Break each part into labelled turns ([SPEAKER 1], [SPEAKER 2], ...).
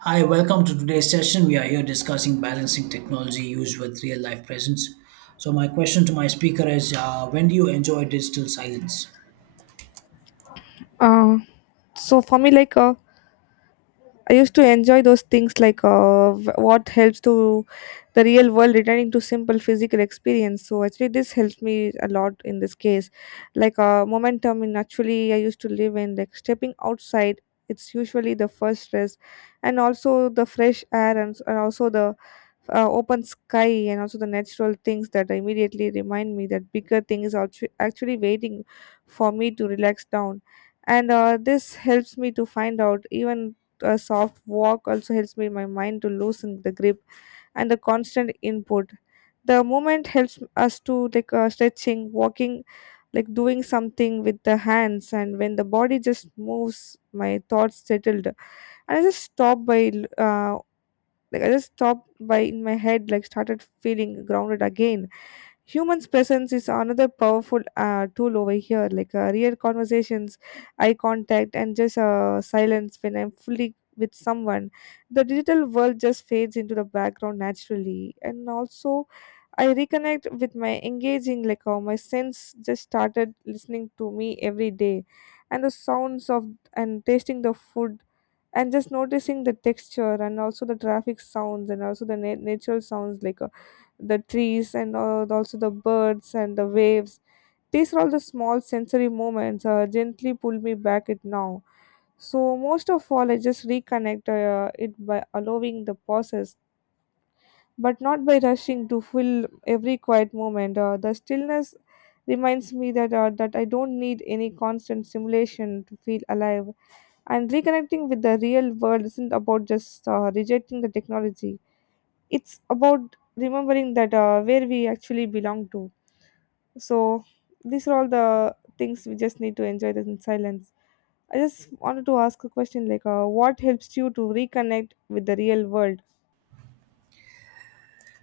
[SPEAKER 1] Hi, welcome to today's session. We are here discussing balancing technology use with real life presence. So, my question to my speaker is when do you enjoy digital silence?
[SPEAKER 2] Uh, so for me, I used to enjoy those things, like what helps to the real world returning to simple physical experience. So actually, this helped me a lot in this case. Momentum in actually, I used to live in like stepping outside. It's usually the first stress, and also the fresh air, and also the open sky and also the natural things that immediately remind me that bigger things are actually waiting for me to relax down, and this helps me to find out even a soft walk also helps me my mind to loosen the grip and the constant input. The movement helps us to stretching, walking, like doing something with the hands, and when the body just moves my thoughts settled, and I just stop by l- like I just stopped by in my head, like started feeling grounded again. Human's presence is another powerful tool over here, like real conversations, eye contact, and just silence when I'm fully with someone. The digital world just fades into the background naturally, and also I reconnect with my engaging, like how my sense just started listening to me every day, and the sounds of and tasting the food and just noticing the texture and also the traffic sounds and also the natural sounds like the trees and also the birds and the waves. These are all the small sensory moments gently pull me back it now. So most of all, I just reconnect it by allowing the pauses, but not by rushing to fill every quiet moment. The stillness reminds me that that I don't need any constant stimulation to feel alive, and reconnecting with the real world isn't about just rejecting the technology, it's about remembering that where we actually belong to. So these are all the things we just need to enjoy this in silence. I just wanted to ask a question like, what helps you to reconnect with the real world?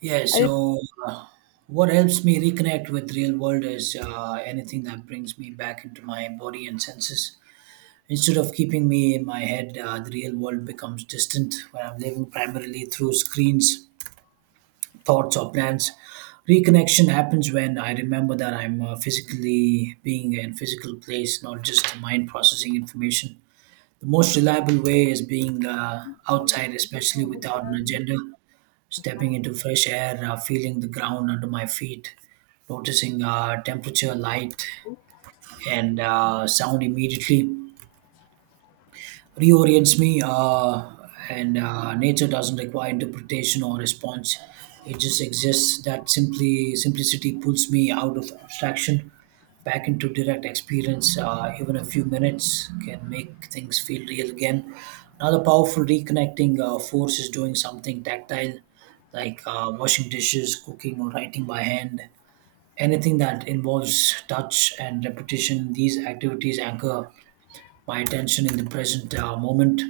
[SPEAKER 1] Yeah,
[SPEAKER 2] I
[SPEAKER 1] so uh, what helps me reconnect with real world is anything that brings me back into my body and senses. Instead of keeping me in my head, the real world becomes distant when I'm living primarily through screens, thoughts or plans. Reconnection happens when I remember that I'm physically being in physical place, not just mind processing information. The most reliable way is being outside, especially without an agenda, stepping into fresh air, feeling the ground under my feet, noticing temperature, light, and sound immediately reorients me, and nature doesn't require interpretation or response. It just exists. That simply simplicity pulls me out of abstraction, back into direct experience. Even a few minutes can make things feel real again. Another powerful reconnecting force is doing something tactile, like washing dishes, cooking, or writing by hand, anything that involves touch and repetition. These activities anchor my attention in the present moment.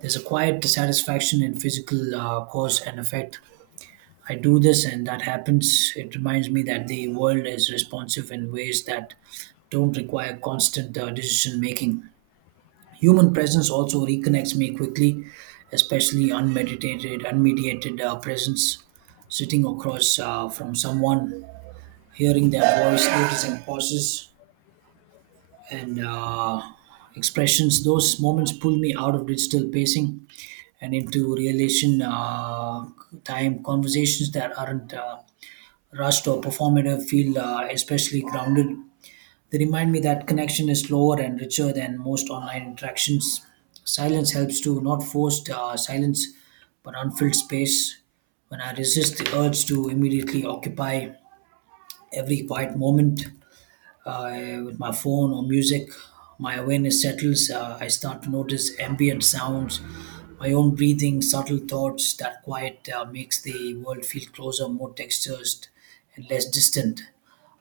[SPEAKER 1] There's a quiet dissatisfaction in physical cause and effect. I do this and that happens. It reminds me that the world is responsive in ways that don't require constant decision making. Human presence also reconnects me quickly, especially unmeditated, unmediated presence. Sitting across from someone, hearing their voice, noticing pauses, and expressions. Those moments pull me out of digital pacing and into relation time conversations that aren't rushed or performative. Feel especially grounded. They remind me that connection is slower and richer than most online interactions. Silence helps too, not forced silence, but unfilled space. When I resist the urge to immediately occupy every quiet moment, with my phone or music. My awareness settles. I start to notice ambient sounds, my own breathing, subtle thoughts. That quiet makes the world feel closer, more textured, and less distant.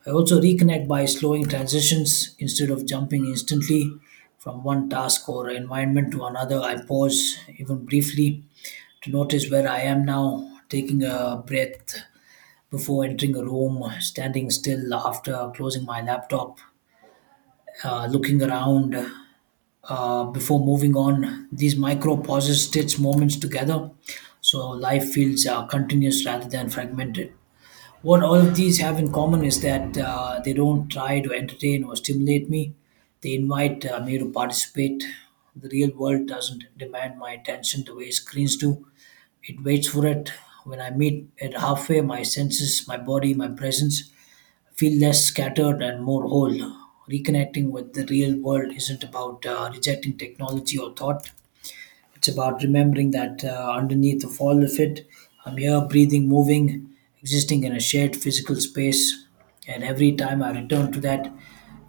[SPEAKER 1] I also reconnect by slowing transitions instead of jumping instantly from one task or environment to another. I pause even briefly to notice where I am now, taking a breath before entering a room, standing still after closing my laptop, looking around before moving on. These micro pauses stitch moments together so life feels continuous rather than fragmented. What all of these have in common is that they don't try to entertain or stimulate me, they invite me to participate. The real world doesn't demand my attention the way screens do, it waits for it. When I meet it halfway, my senses, my body, my presence feel less scattered and more whole. Reconnecting with the real world isn't about rejecting technology or thought, it's about remembering that underneath of all of it, I'm here, breathing, moving, existing in a shared physical space. And every time I return to that,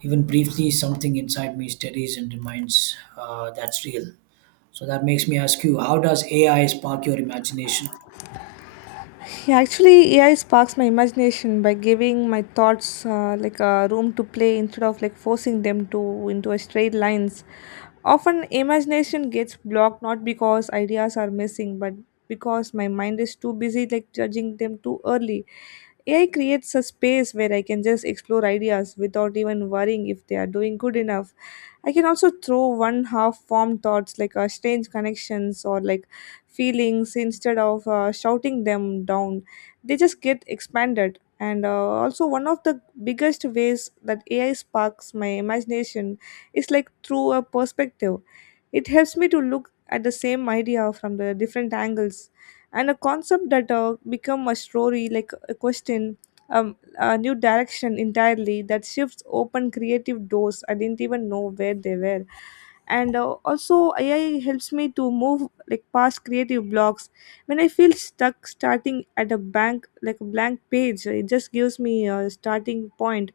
[SPEAKER 1] even briefly, something inside me steadies and reminds that's real. So that makes me ask you, how does AI spark your imagination?
[SPEAKER 2] yeah, actually AI sparks my imagination by giving my thoughts like a room to play instead of like forcing them to into a straight lines. Often, imagination gets blocked not because ideas are missing, but because my mind is too busy like judging them too early. AI creates a space where I can just explore ideas without even worrying if they are doing good enough. I can also throw one half formed thoughts like strange connections or like feelings instead of shouting them down. They just get expanded. And also, one of the biggest ways that AI sparks my imagination is like through a perspective. It helps me to look at the same idea from the different angles. And a concept that become a story, like a question, um, a new direction entirely that shifts open creative doors I didn't even know where they were. And also, AI helps me to move like past creative blocks. When I feel stuck starting at a bank, like a blank page, it just gives me a starting point,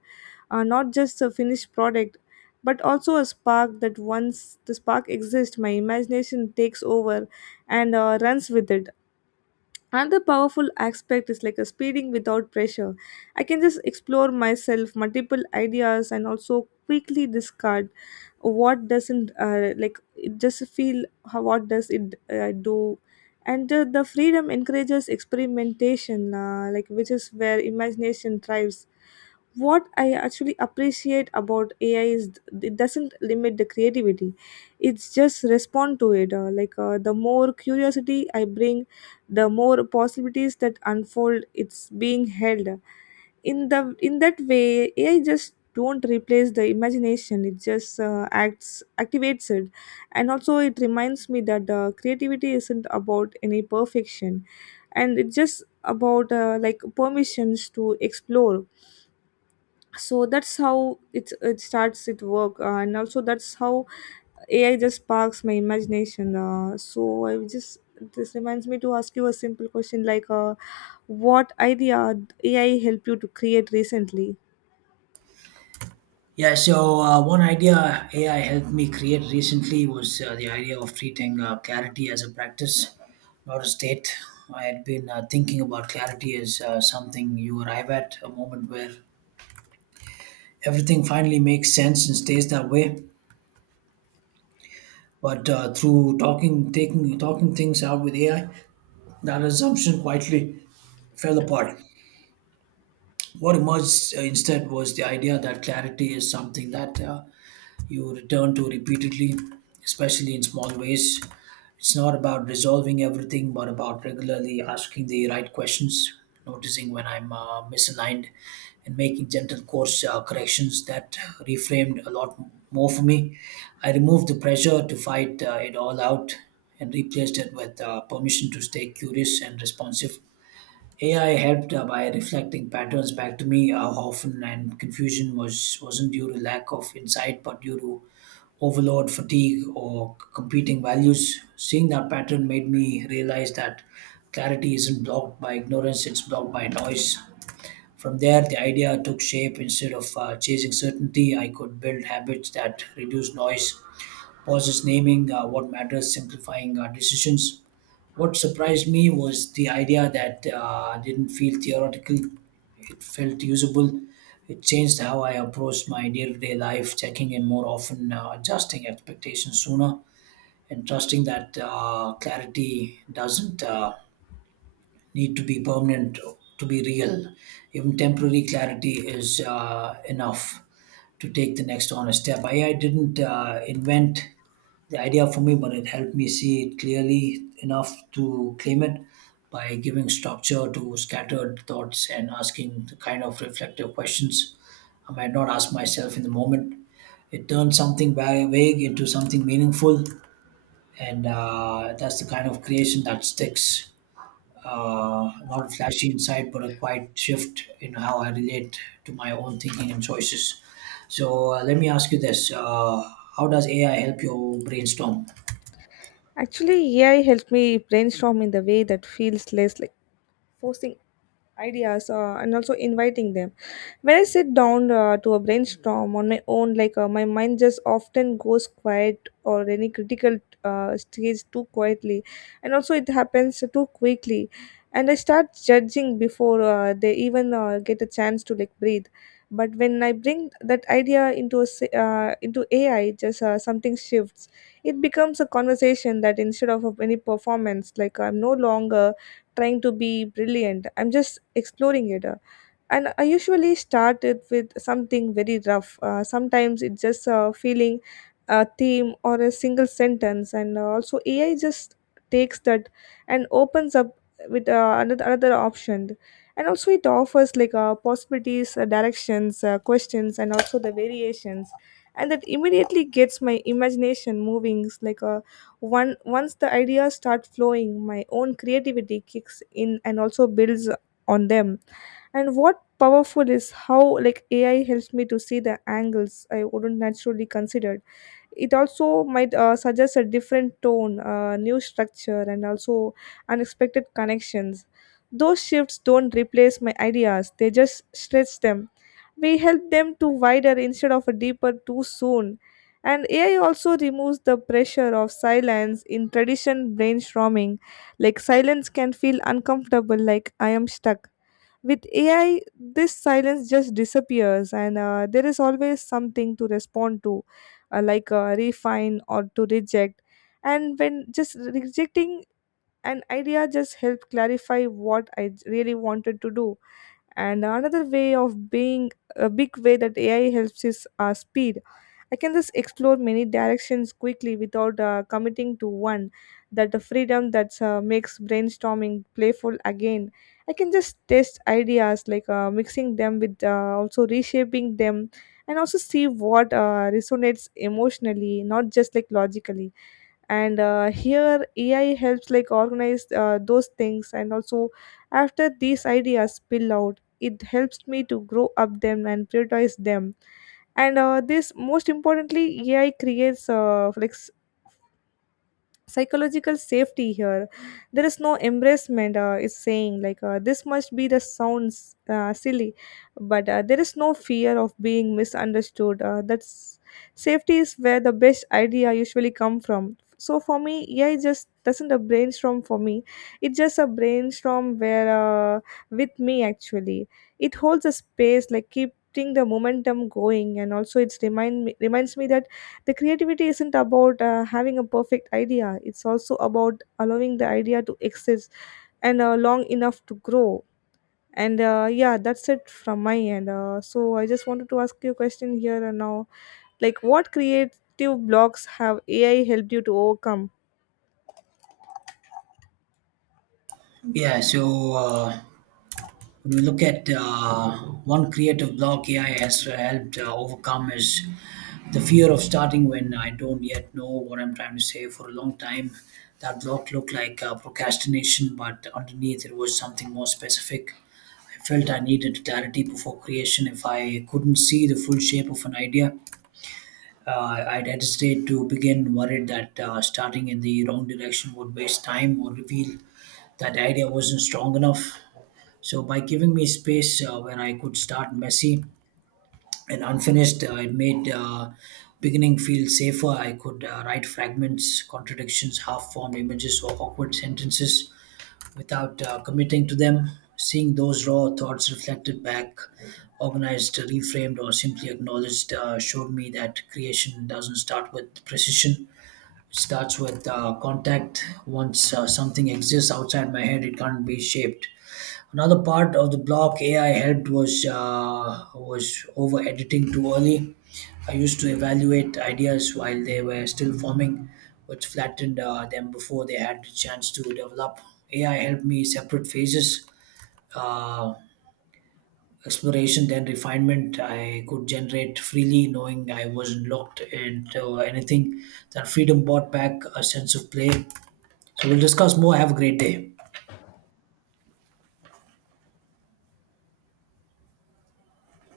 [SPEAKER 2] not just a finished product but also a spark. That once the spark exists, my imagination takes over and runs with it. Another powerful aspect is like a speeding without pressure. I can just explore myself multiple ideas and also quickly discard what doesn't like it just feel how what does it do. And the freedom encourages experimentation, which is where imagination thrives. What I actually appreciate about AI is it doesn't limit the creativity, it's just respond to it. The more curiosity I bring, the more possibilities that unfold. It's being held in the in that way. AI just don't replace the imagination, it just acts activates it. And also it reminds me that creativity isn't about any perfection, and it's just about like permissions to explore. So that's how it starts it work, and also that's how AI just sparks my imagination. So I just, this reminds me to ask you a simple question like, what idea AI help you to create recently?
[SPEAKER 1] Yeah, so one idea AI helped me create recently was the idea of treating clarity as a practice, not a state. I had been thinking about clarity as something you arrive at, a moment where everything finally makes sense and stays that way. But through talking things out with AI, that assumption quietly fell apart. What emerged instead was the idea that clarity is something that you return to repeatedly, especially in small ways. It's not about resolving everything, but about regularly asking the right questions, noticing when I'm misaligned, and making gentle course corrections. That reframed a lot more for me. I removed the pressure to fight it all out and replaced it with permission to stay curious and responsive. AI helped by reflecting patterns back to me, how often and confusion was wasn't due to lack of insight but due to overload, fatigue, or competing values. Seeing that pattern made me realize that clarity isn't blocked by ignorance; it's blocked by noise. From there, the idea took shape. Instead of chasing certainty, I could build habits that reduce noise. Pauses, naming what matters, simplifying decisions. What surprised me was the idea that didn't feel theoretical, it felt usable. It changed how I approached my day to day life, checking in more often, adjusting expectations sooner, and trusting that clarity doesn't. Need to be permanent to be real. Even temporary clarity is enough to take the next honest step. AI didn't invent the idea for me, but it helped me see it clearly enough to claim it by giving structure to scattered thoughts and asking the kind of reflective questions I might not ask myself in the moment. It turns something vague into something meaningful, and that's the kind of creation that sticks. Not flashy insight, but a quiet shift in how I relate to my own thinking and choices. So let me ask you this: how does AI help you brainstorm?
[SPEAKER 2] Actually, AI helped me brainstorm in the way that feels less like forcing ideas, and also inviting them. When I sit down to a brainstorm on my own, my mind just often goes quiet or any critical stage too quietly, and also it happens too quickly, and I start judging before they even get a chance to like breathe. But when I bring that idea into AI, just something shifts. It becomes a conversation, that instead of any performance, like I'm no longer trying to be brilliant, I'm just exploring it. And I usually start it with something very rough, sometimes it's just feeling a theme or a single sentence, and also AI just takes that and opens up with another option. And also it offers like possibilities, directions, questions, and also the variations. And that immediately gets my imagination moving. It's like, one once the ideas start flowing, my own creativity kicks in and also builds on them. And what powerful is how like AI helps me to see the angles I wouldn't naturally considered. It also might suggest a different tone, new structure, and also unexpected connections. Those shifts don't replace my ideas; they just stretch them. We help them to wider instead of a deeper too soon. And AI also removes the pressure of silence in tradition brainstorming. Like silence can feel uncomfortable, like I am stuck. With AI, this silence just disappears, and there is always something to respond to, refine or to reject. And when just rejecting an idea just help clarify what I really wanted to do. And another way of being, a big way that AI helps is speed. I can just explore many directions quickly without committing to one. That the freedom that makes brainstorming playful again. I can just test ideas like mixing them with also reshaping them, and also see what resonates emotionally, not just like logically. And here AI helps like organize those things. And also, after these ideas spill out, it helps me to grow up them and prioritize them. And this, most importantly, AI creates like psychological safety here. There is no embracement is saying like, this must be the sounds silly, but there is no fear of being misunderstood. That's safety is where the best idea usually come from. So for me, AI just doesn't a brainstorm for me, it's just a brainstorm where, uh, with me actually. It holds a space, like keeping the momentum going, and also it's remind me reminds me that the creativity isn't about having a perfect idea, it's also about allowing the idea to exist and long enough to grow. And yeah, that's it from my end. So I just wanted to ask you a question here and now like, what creative blocks have AI helped you to overcome?
[SPEAKER 1] Yeah. So when we look at one creative block AI has helped overcome is the fear of starting when I don't yet know what I'm trying to say for a long time. That block looked like procrastination, but underneath it was something more specific. I felt I needed clarity before creation. If I couldn't see the full shape of an idea, I'd hesitate to begin, worried that starting in the wrong direction would waste time or reveal that the idea wasn't strong enough. So, by giving me space where I could start messy and unfinished, it made beginning feel safer. I could write fragments, contradictions, half formed images, or awkward sentences without committing to them. Seeing those raw thoughts reflected back, organized, reframed, or simply acknowledged, showed me that creation doesn't start with precision. It starts with contact. Once something exists outside my head, it can't be shaped. Another part of the block AI helped was over editing too early. I used to evaluate ideas while they were still forming, which flattened them before they had the chance to develop. AI helped me separate phases, uh, exploration, then refinement. I could generate freely, knowing I wasn't locked into anything. That freedom brought back a sense of play. So we'll discuss more. Have a great day.